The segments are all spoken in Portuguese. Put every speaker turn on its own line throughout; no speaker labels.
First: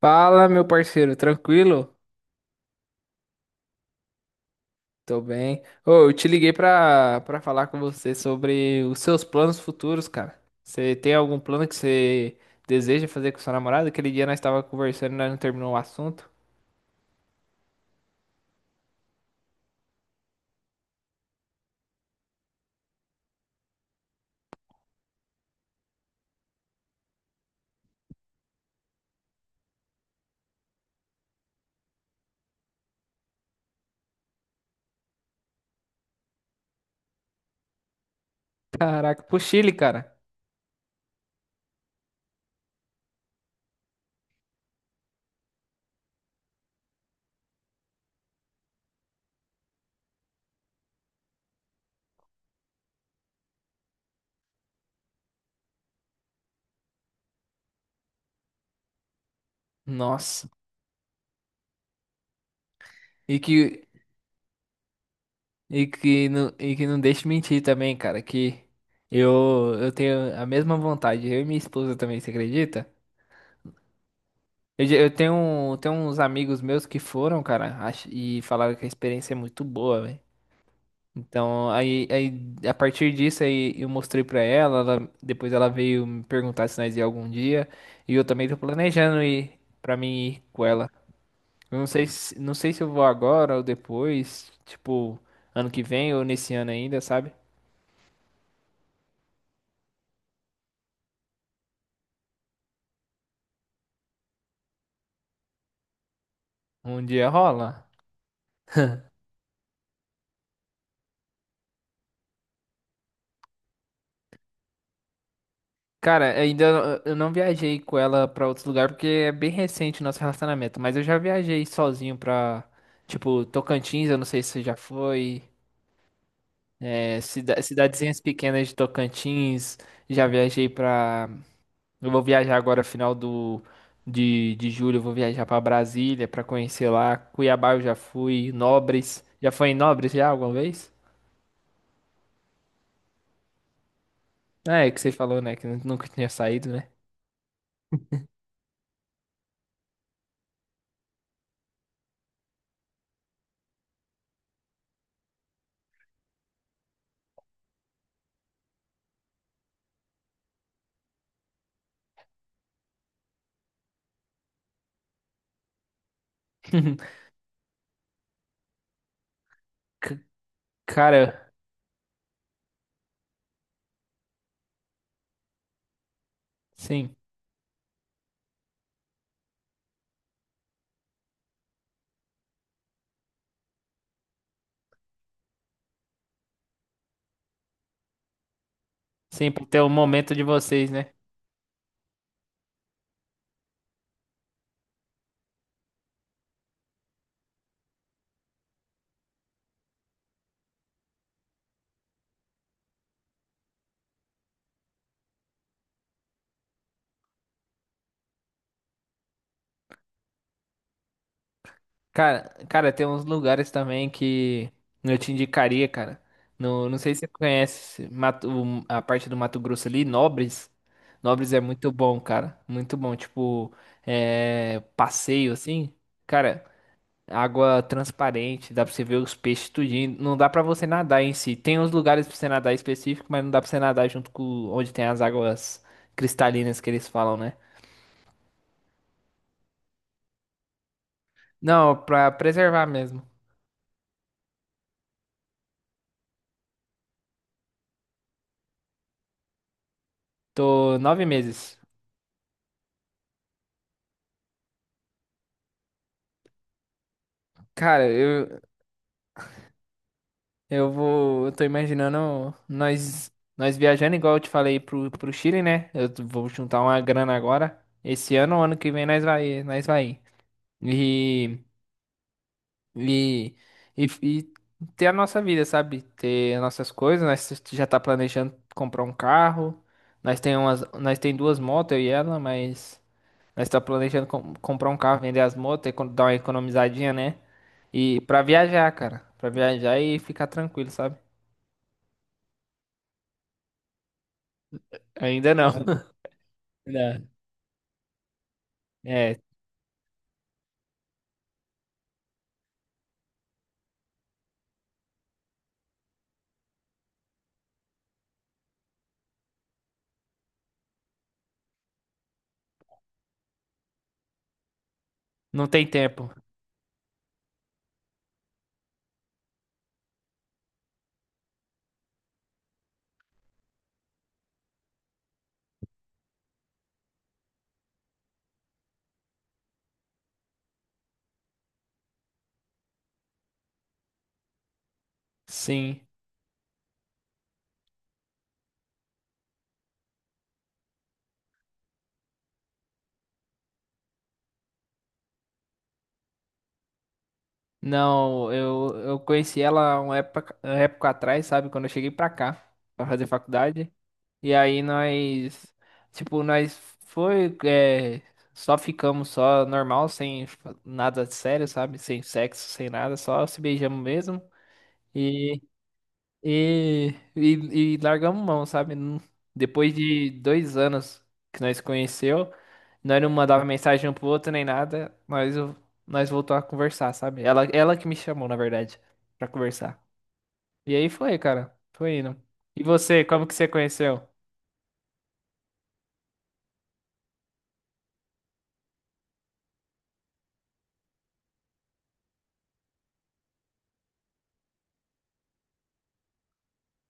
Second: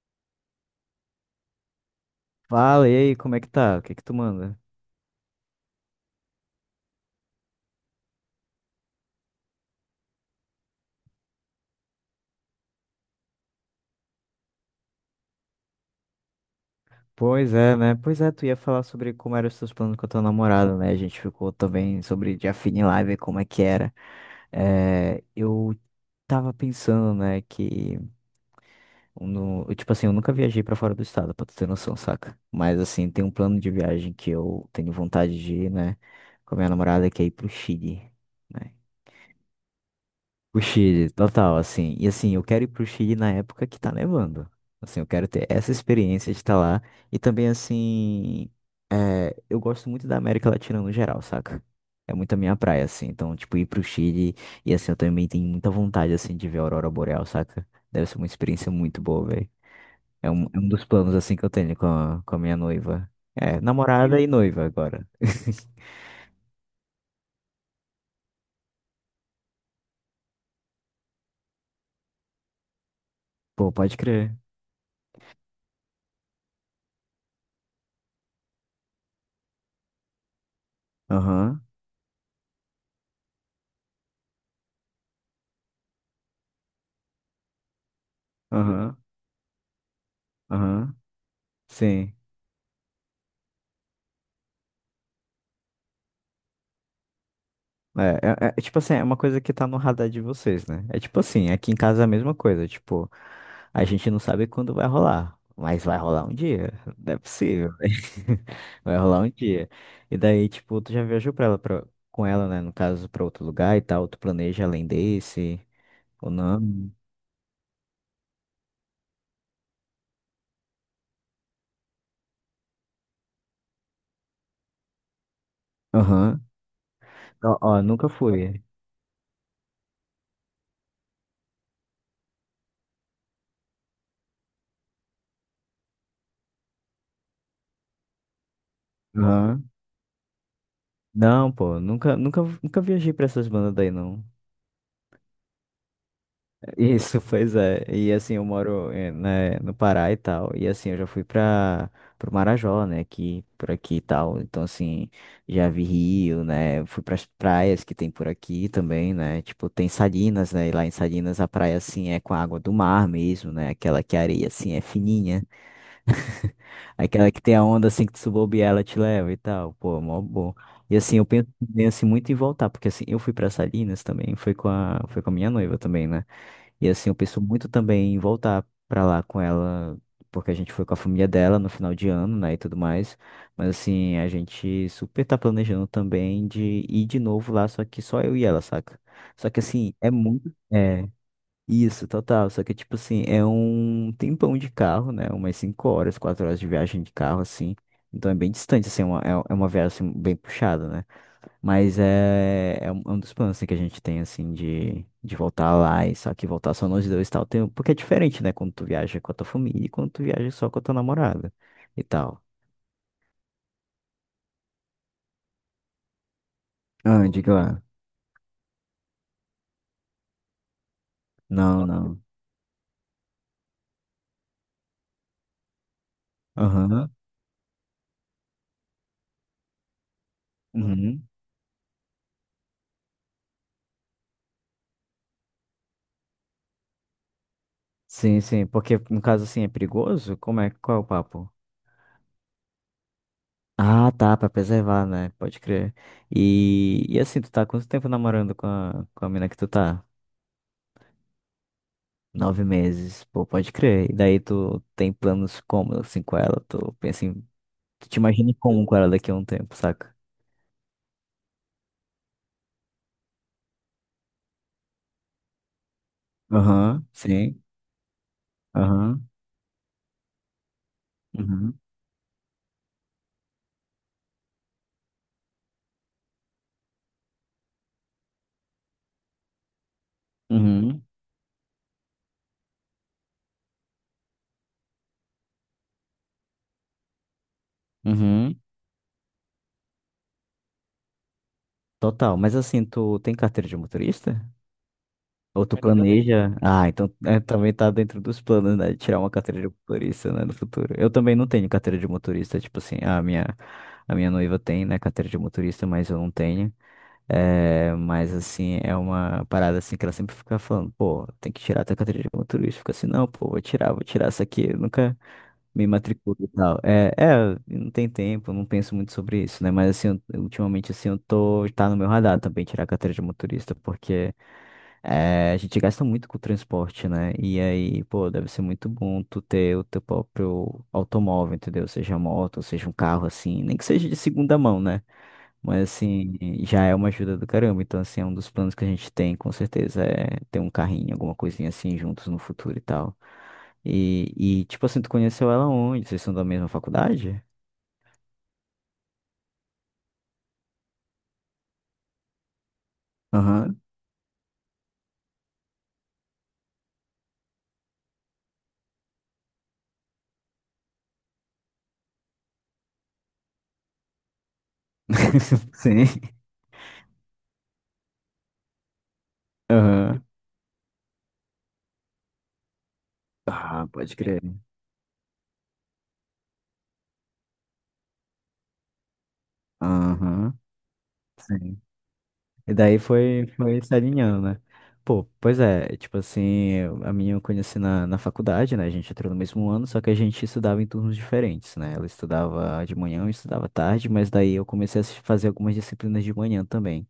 Fala, meu parceiro, tranquilo?
Fala, e aí, como é que tá? O que que tu manda?
Tô bem. Ô, eu te liguei pra falar com você sobre os seus planos futuros, cara. Você tem algum plano que você deseja fazer com sua namorada? Aquele dia nós tava conversando e nós não terminou o assunto.
Pois é, né? Pois é, tu ia falar sobre como eram os teus planos com a tua namorada, né? A gente ficou também sobre de Afine Live, como é que era. É, eu tava pensando, né, que... No, eu, tipo assim, eu nunca viajei pra fora do estado, pra tu ter noção, saca? Mas, assim, tem um plano de viagem que eu tenho vontade de ir, né? Com a minha namorada, que é ir pro Chile. Né?
Caraca, pro Chile, cara.
O Chile, total, assim. E assim, eu quero ir pro Chile na época que tá nevando. Assim, eu quero ter essa experiência de estar lá. E também, assim, é, eu gosto muito da América Latina no geral, saca? É muito a minha praia, assim. Então, tipo, ir pro Chile e assim, eu também tenho muita vontade, assim, de ver a Aurora Boreal, saca? Deve ser uma experiência muito boa, velho. É um,
Nossa.
é um dos planos, assim, que eu tenho com a minha noiva.
E
É,
que,
namorada e noiva agora.
e que não deixe mentir também, cara, que eu tenho a mesma vontade. Eu e minha esposa também, você acredita?
Pô, pode crer.
Eu, já- eu tenho, um- tenho uns amigos meus que foram, cara, e falaram que a experiência é muito boa, velho.
Aham,
Então, aí a partir disso aí eu mostrei pra ela, depois ela veio me perguntar se nós ia algum dia, e eu também tô
aham,
planejando ir pra mim ir com ela.
aham.
Eu não sei
Sim.
se, não sei se eu vou agora ou depois, tipo, ano que vem ou nesse ano ainda, sabe?
É, é, tipo assim, é uma coisa que tá no radar de vocês, né? É tipo assim, aqui em casa é a mesma coisa, tipo, a gente não sabe quando vai rolar, mas vai rolar um dia,
Um
não é
dia
possível,
rola.
né? Vai rolar um dia. E daí, tipo, tu já viajou pra ela, com ela, né, no caso, pra outro lugar e tal, tu planeja além desse, ou
Cara,
não?
ainda eu não viajei com ela pra outro lugar porque é bem recente o nosso relacionamento, mas eu já viajei sozinho pra, tipo, Tocantins, eu não sei se você já foi.
Aham.
É,
Ó,
cida-
ó, nunca
cidadezinhas
fui.
pequenas de Tocantins. Já viajei pra. Eu vou viajar agora, final de julho. Eu vou viajar pra Brasília pra conhecer lá. Cuiabá eu já fui. Nobres. Já foi
Aham.
em Nobres já alguma vez?
Não, pô, nunca, nunca, nunca viajei pra essas bandas daí, não.
É, que você falou, né? Que nunca tinha saído, né?
Isso, pois é. E assim, eu moro né, no Pará e tal. E assim, eu já fui para pro Marajó, né? Aqui, por aqui e tal. Então, assim, já vi rio, né? Fui para as praias que tem por aqui também, né? Tipo, tem Salinas, né? E lá em Salinas a praia, assim, é com a água do mar mesmo, né? Aquela que a areia, assim, é fininha. Aquela que tem a onda, assim, que tu subir ela te leva e tal. Pô, mó
C-
bom. E assim, eu penso,
Cara,
penso muito em voltar, porque assim, eu fui para Salinas também, foi com a minha noiva também, né? E assim,
sim.
eu penso muito também em voltar pra lá com ela, porque a gente foi com a família dela no final de ano, né, e tudo mais. Mas assim, a gente super tá planejando também de ir de novo lá, só que só eu e ela, saca?
Sim,
Só que
pra ter um
assim, é
momento de
muito.
vocês,
É,
né?
isso, total. Só que tipo assim, é um tempão de carro, né? Umas 5 horas, 4 horas de viagem de carro, assim. Então é bem distante, assim, é uma, é uma viagem assim, bem puxada, né? Mas é, é um dos planos assim, que a gente tem, assim, de voltar lá e só que voltar só nós dois e tal. Tem, porque é diferente, né? Quando tu viaja com a tua família e quando tu viaja só com a tua namorada e tal.
Cara, cara, tem uns lugares também que eu te indicaria, cara. No, não sei se
Ah,
você
diga lá.
conhece a parte do Mato Grosso ali, Nobres. Nobres é
Não,
muito bom,
não.
cara. Muito bom. Tipo, é, passeio assim. Cara,
Aham.
água transparente, dá pra você ver os peixes tudinho. Não dá pra você nadar
Uhum.
em si. Tem uns lugares pra você nadar específico, mas não dá pra você nadar junto com onde tem as águas cristalinas que eles falam, né?
Sim, sim. Porque no caso, assim, é perigoso? Como é? Qual é o papo?
Não, pra preservar mesmo.
Ah, tá, pra preservar, né? Pode crer. E assim, tu tá há quanto tempo namorando com a mina que tu tá?
Tô 9 meses.
9 meses, pô, pode crer. E daí tu tem planos como, assim, com ela? Tu pensa em
Cara,
Tu te imagina como com ela daqui a um tempo, saca?
Eu vou. Eu tô imaginando nós viajando, igual eu te falei, pro Chile, né? Eu vou juntar uma
Aham,
grana
sim.
agora. Esse ano, ano que vem, nós
Aham,
vai, nós vai. E,
uhum,
e, e ter a nossa vida, sabe? Ter as nossas coisas. Nós já tá planejando comprar um carro. Nós tem umas,
uhum,
nós tem duas motos, eu e ela, mas nós tá planejando comprar um carro, vender as motos, e dar uma economizadinha, né? E pra
uhum.
viajar, cara. Pra viajar e ficar tranquilo, sabe?
Total. Mas assim, tu tem carteira de motorista?
Ainda
Ou
não.
tu planeja? Ah, então
Não.
é, também tá dentro dos planos, né? De tirar uma
É,
carteira de motorista, né? No futuro. Eu também não tenho carteira de motorista. Tipo assim, a minha noiva tem, né? Carteira de motorista, mas eu não tenho. É, mas assim, é uma parada assim que ela sempre fica falando, pô, tem que tirar a tua carteira de motorista. Fica assim, não, pô, vou tirar isso aqui. Eu nunca
não tem
me
tempo.
matriculo e tal. É, é, não tem tempo, não penso muito sobre isso, né? Mas assim, eu- ultimamente assim, eu tô, tá no meu radar também tirar a carteira de motorista, porque. É, a gente gasta muito com o transporte, né? E aí, pô, deve ser muito bom tu ter o teu próprio automóvel, entendeu? Seja moto, seja um carro, assim, nem que seja de segunda mão, né? Mas
Sim.
assim, já é uma ajuda do caramba. Então, assim, é um dos planos que a gente tem, com certeza, é ter um carrinho, alguma coisinha assim juntos no futuro e tal. E, e tipo assim, tu conheceu ela onde? Vocês são da mesma faculdade?
Não, eu conheci ela uma época atrás, sabe? Quando eu cheguei pra cá, pra fazer
Aham.
faculdade. E aí tipo, nós foi, é, só ficamos só normal, sem fa- nada de sério, sabe? Sem sexo, sem nada, só se beijamos mesmo.
Sim.
E largamos mão, sabe? Não. Depois
Aham.
de 2 anos que nós conheceu, nós não mandava
Ah,
mensagem um
pode
pro
crer.
outro nem nada, nós voltou a conversar, sabe? Ela que me chamou, na verdade, pra conversar.
Aham.
E aí foi, cara.
Sim.
Foi indo.
E
E
daí
você,
foi,
como que você
foi se
conheceu?
alinhando, né? Pô, pois é, tipo assim, eu- a minha eu conheci na faculdade, né? A gente entrou no mesmo ano, só que a gente estudava em turnos diferentes, né? Ela estudava de manhã, eu estudava tarde, mas daí eu comecei a fazer algumas disciplinas de manhã também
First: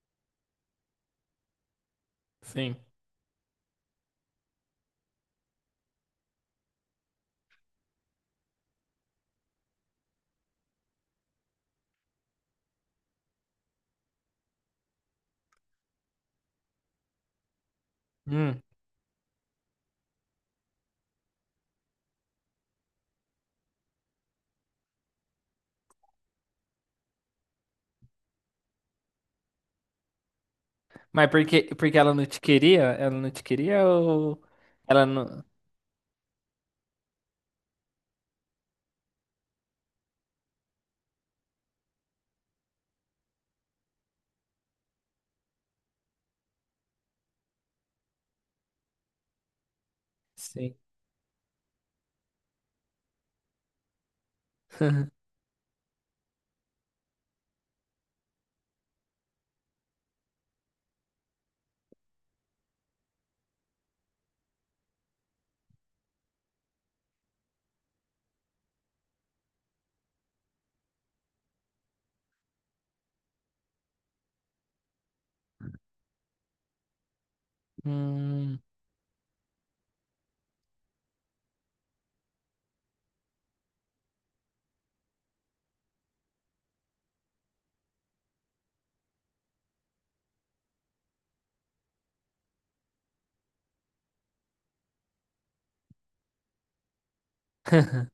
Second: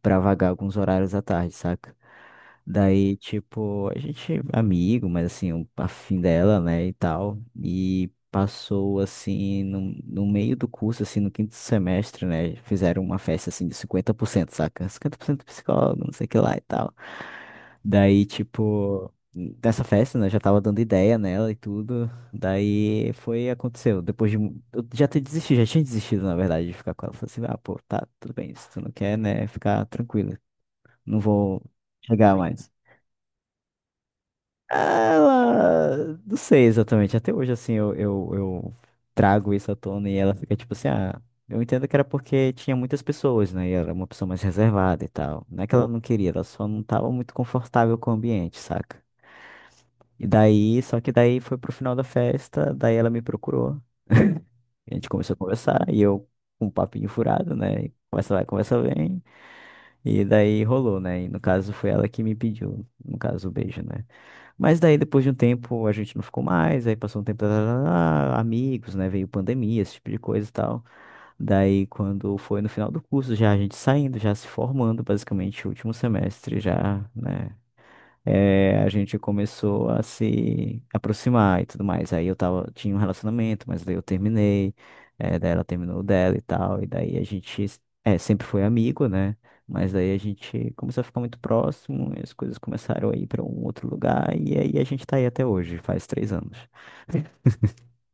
pra vagar alguns horários à tarde, saca?
Sim.
Daí, tipo, a gente é amigo, mas assim, um afim dela, né, e tal. E passou, assim, no meio do curso, assim, no quinto semestre, né? Fizeram uma festa, assim, de 50%, saca? 50% psicólogo, não sei o que lá e tal. Daí,
Hum.
tipo, nessa festa, né, eu já tava dando ideia nela e tudo. Daí foi, aconteceu. Depois de. Eu já tinha desistido, na verdade, de ficar com ela. Falei assim, ah, pô, tá, tudo bem, se tu não quer, né, ficar tranquilo. Não
Mas
vou
porque ela não
chegar
te
mais.
queria? Ela não te queria ou ela não.
Ela, não sei exatamente. Até hoje, assim, eu trago isso à tona e ela fica tipo assim, ah, eu entendo que era porque tinha muitas pessoas, né? E ela era uma pessoa mais reservada e tal. Não é que ela não queria, ela só não tava muito confortável com o ambiente, saca? E
Sim.
daí, só que daí foi pro final da festa, daí ela me procurou. A gente começou a conversar e eu, com um papinho furado, né? Conversa vai, conversa vem. E daí rolou, né? E no caso foi ela que me pediu, no caso, o beijo, né? Mas daí depois de um tempo a gente não ficou mais, aí passou um tempo, tarará, amigos, né? Veio pandemia, esse tipo de coisa e tal. Daí quando foi no final do curso, já a gente saindo, já se formando, basicamente, último semestre, já, né?
Hum.
A gente começou a se aproximar e tudo mais. Aí eu tava, tinha um relacionamento, mas daí eu terminei, daí ela terminou o dela e tal, e daí a gente, sempre foi amigo, né? Mas daí a gente começou a ficar muito próximo, e as coisas começaram a ir para um outro lugar, e aí a gente tá aí até hoje, faz 3 anos.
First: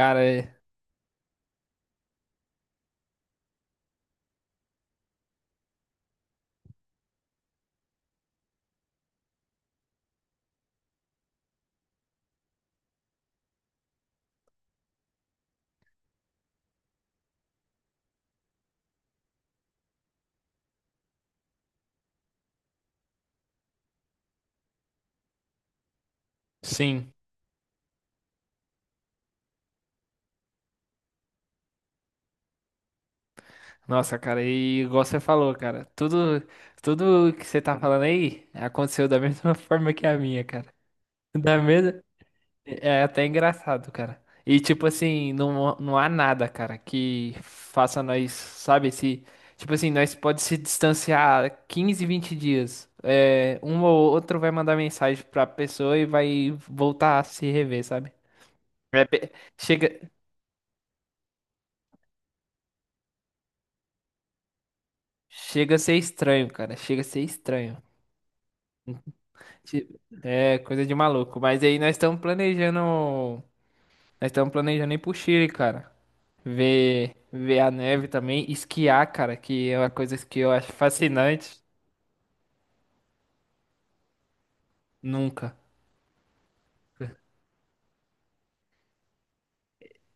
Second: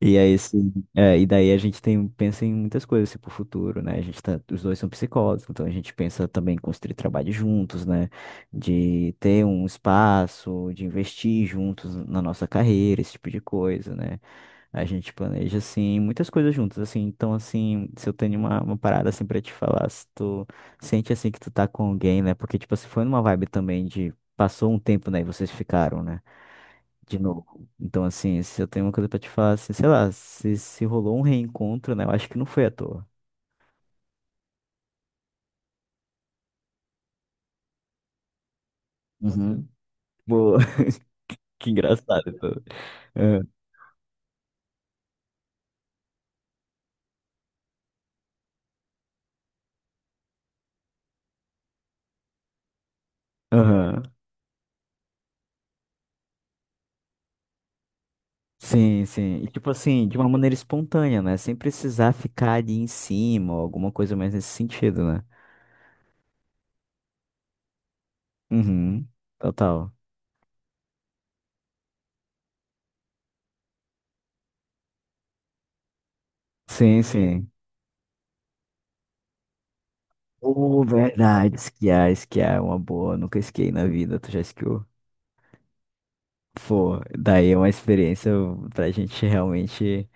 E aí, assim, é, e daí a gente tem, pensa em muitas coisas assim, pro futuro, né? A gente tá, os dois são psicólogos, então a gente pensa também em construir trabalho juntos, né? De ter um espaço, de investir juntos na nossa carreira, esse tipo de coisa, né? A gente planeja, assim, muitas coisas juntos, assim. Então, assim, se eu tenho uma parada, assim, pra te falar, se tu sente, assim, que tu tá com alguém, né? Porque, tipo, se foi numa vibe também de passou um tempo, né? E vocês ficaram, né?
sim.
De novo. Então, assim, se eu tenho uma coisa pra te falar, assim, sei lá, se rolou um reencontro, né? Eu acho que não foi à toa.
Nossa, cara, e igual você falou, cara, tudo que você tá falando aí aconteceu da mesma
Uhum.
forma que a minha,
Pô,
cara. Da
que
mesma,
engraçado. Pô.
é até
É,
engraçado, cara. E tipo assim, não, não há nada, cara, que faça nós, sabe, se, tipo assim, nós pode se distanciar 15, 20 dias. É, um
aham.
ou outro vai mandar mensagem pra pessoa e vai voltar a se rever, sabe? É
Sim,
pe-
sim. E tipo
chega,
assim, de uma maneira espontânea, né? Sem precisar ficar ali em cima ou alguma coisa mais nesse sentido, né?
chega a ser estranho, cara, chega a ser estranho.
Uhum.
Ti-
Total.
É coisa de maluco. Mas aí nós estamos planejando. Nós estamos planejando ir pro Chile, cara.
Sim,
Ver,
sim.
ver a neve também. Esquiar, cara, que é uma coisa que eu acho
Oh, verdade,
fascinante.
esquiar, esquiar é uma boa. Nunca esquiei na vida, tu já esquiou?
Nunca.
Pô, daí é uma experiência pra gente realmente.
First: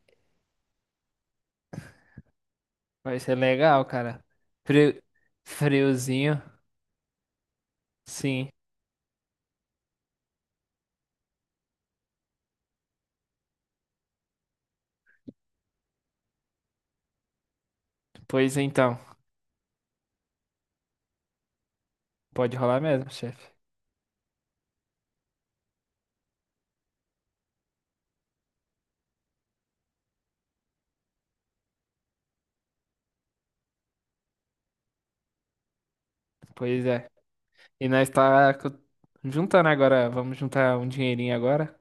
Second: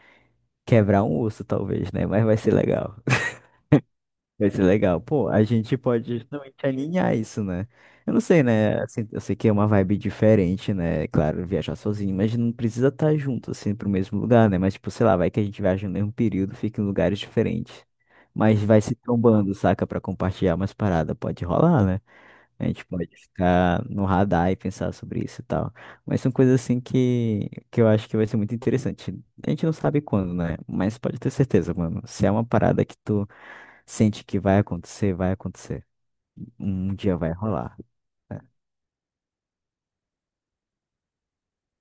Quebrar um osso, talvez, né? Mas vai ser legal.
Vai ser legal, cara.
Vai ser
Frio,
legal. Pô, a gente pode
friozinho,
justamente alinhar isso, né? Eu não sei,
sim.
né? Assim, eu sei que é uma vibe diferente, né? Claro, viajar sozinho, mas não precisa estar junto, assim, pro mesmo lugar, né? Mas, tipo, sei lá, vai que a gente viaja no mesmo período, fica em lugares diferentes.
Pois
Mas vai se
então.
trombando, saca? Pra compartilhar umas paradas. Pode rolar, né?
Pode
A
rolar
gente pode
mesmo, chefe.
ficar no radar e pensar sobre isso e tal. Mas são coisas assim que eu acho que vai ser muito interessante. A gente não sabe quando, né? Mas pode ter certeza, mano. Se é uma parada que tu sente que vai acontecer, vai acontecer.
Pois
Um
é.
dia vai rolar.
E nós
Né?
tá juntando agora. Vamos juntar um dinheirinho agora.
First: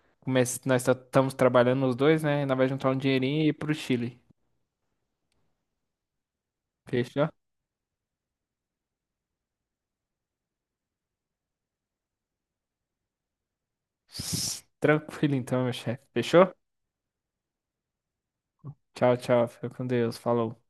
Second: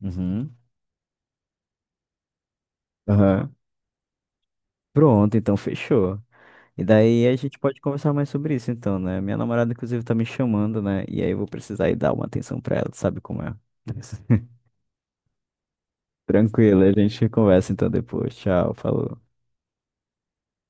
Uhum.
Nós estamos trabalhando os dois, né? Nós vai juntar um dinheirinho e ir
Aham.
pro Chile.
Pronto, então fechou. E daí
Fechou?
a gente pode conversar mais sobre isso, então, né? Minha namorada, inclusive, tá me chamando, né? E aí eu vou precisar ir dar uma atenção pra ela, tu sabe como é?
Tranquilo então, meu chefe. Fechou?
Tranquilo, a gente conversa então depois. Tchau,
Tchau,
falou.
tchau. Fica com Deus. Falou.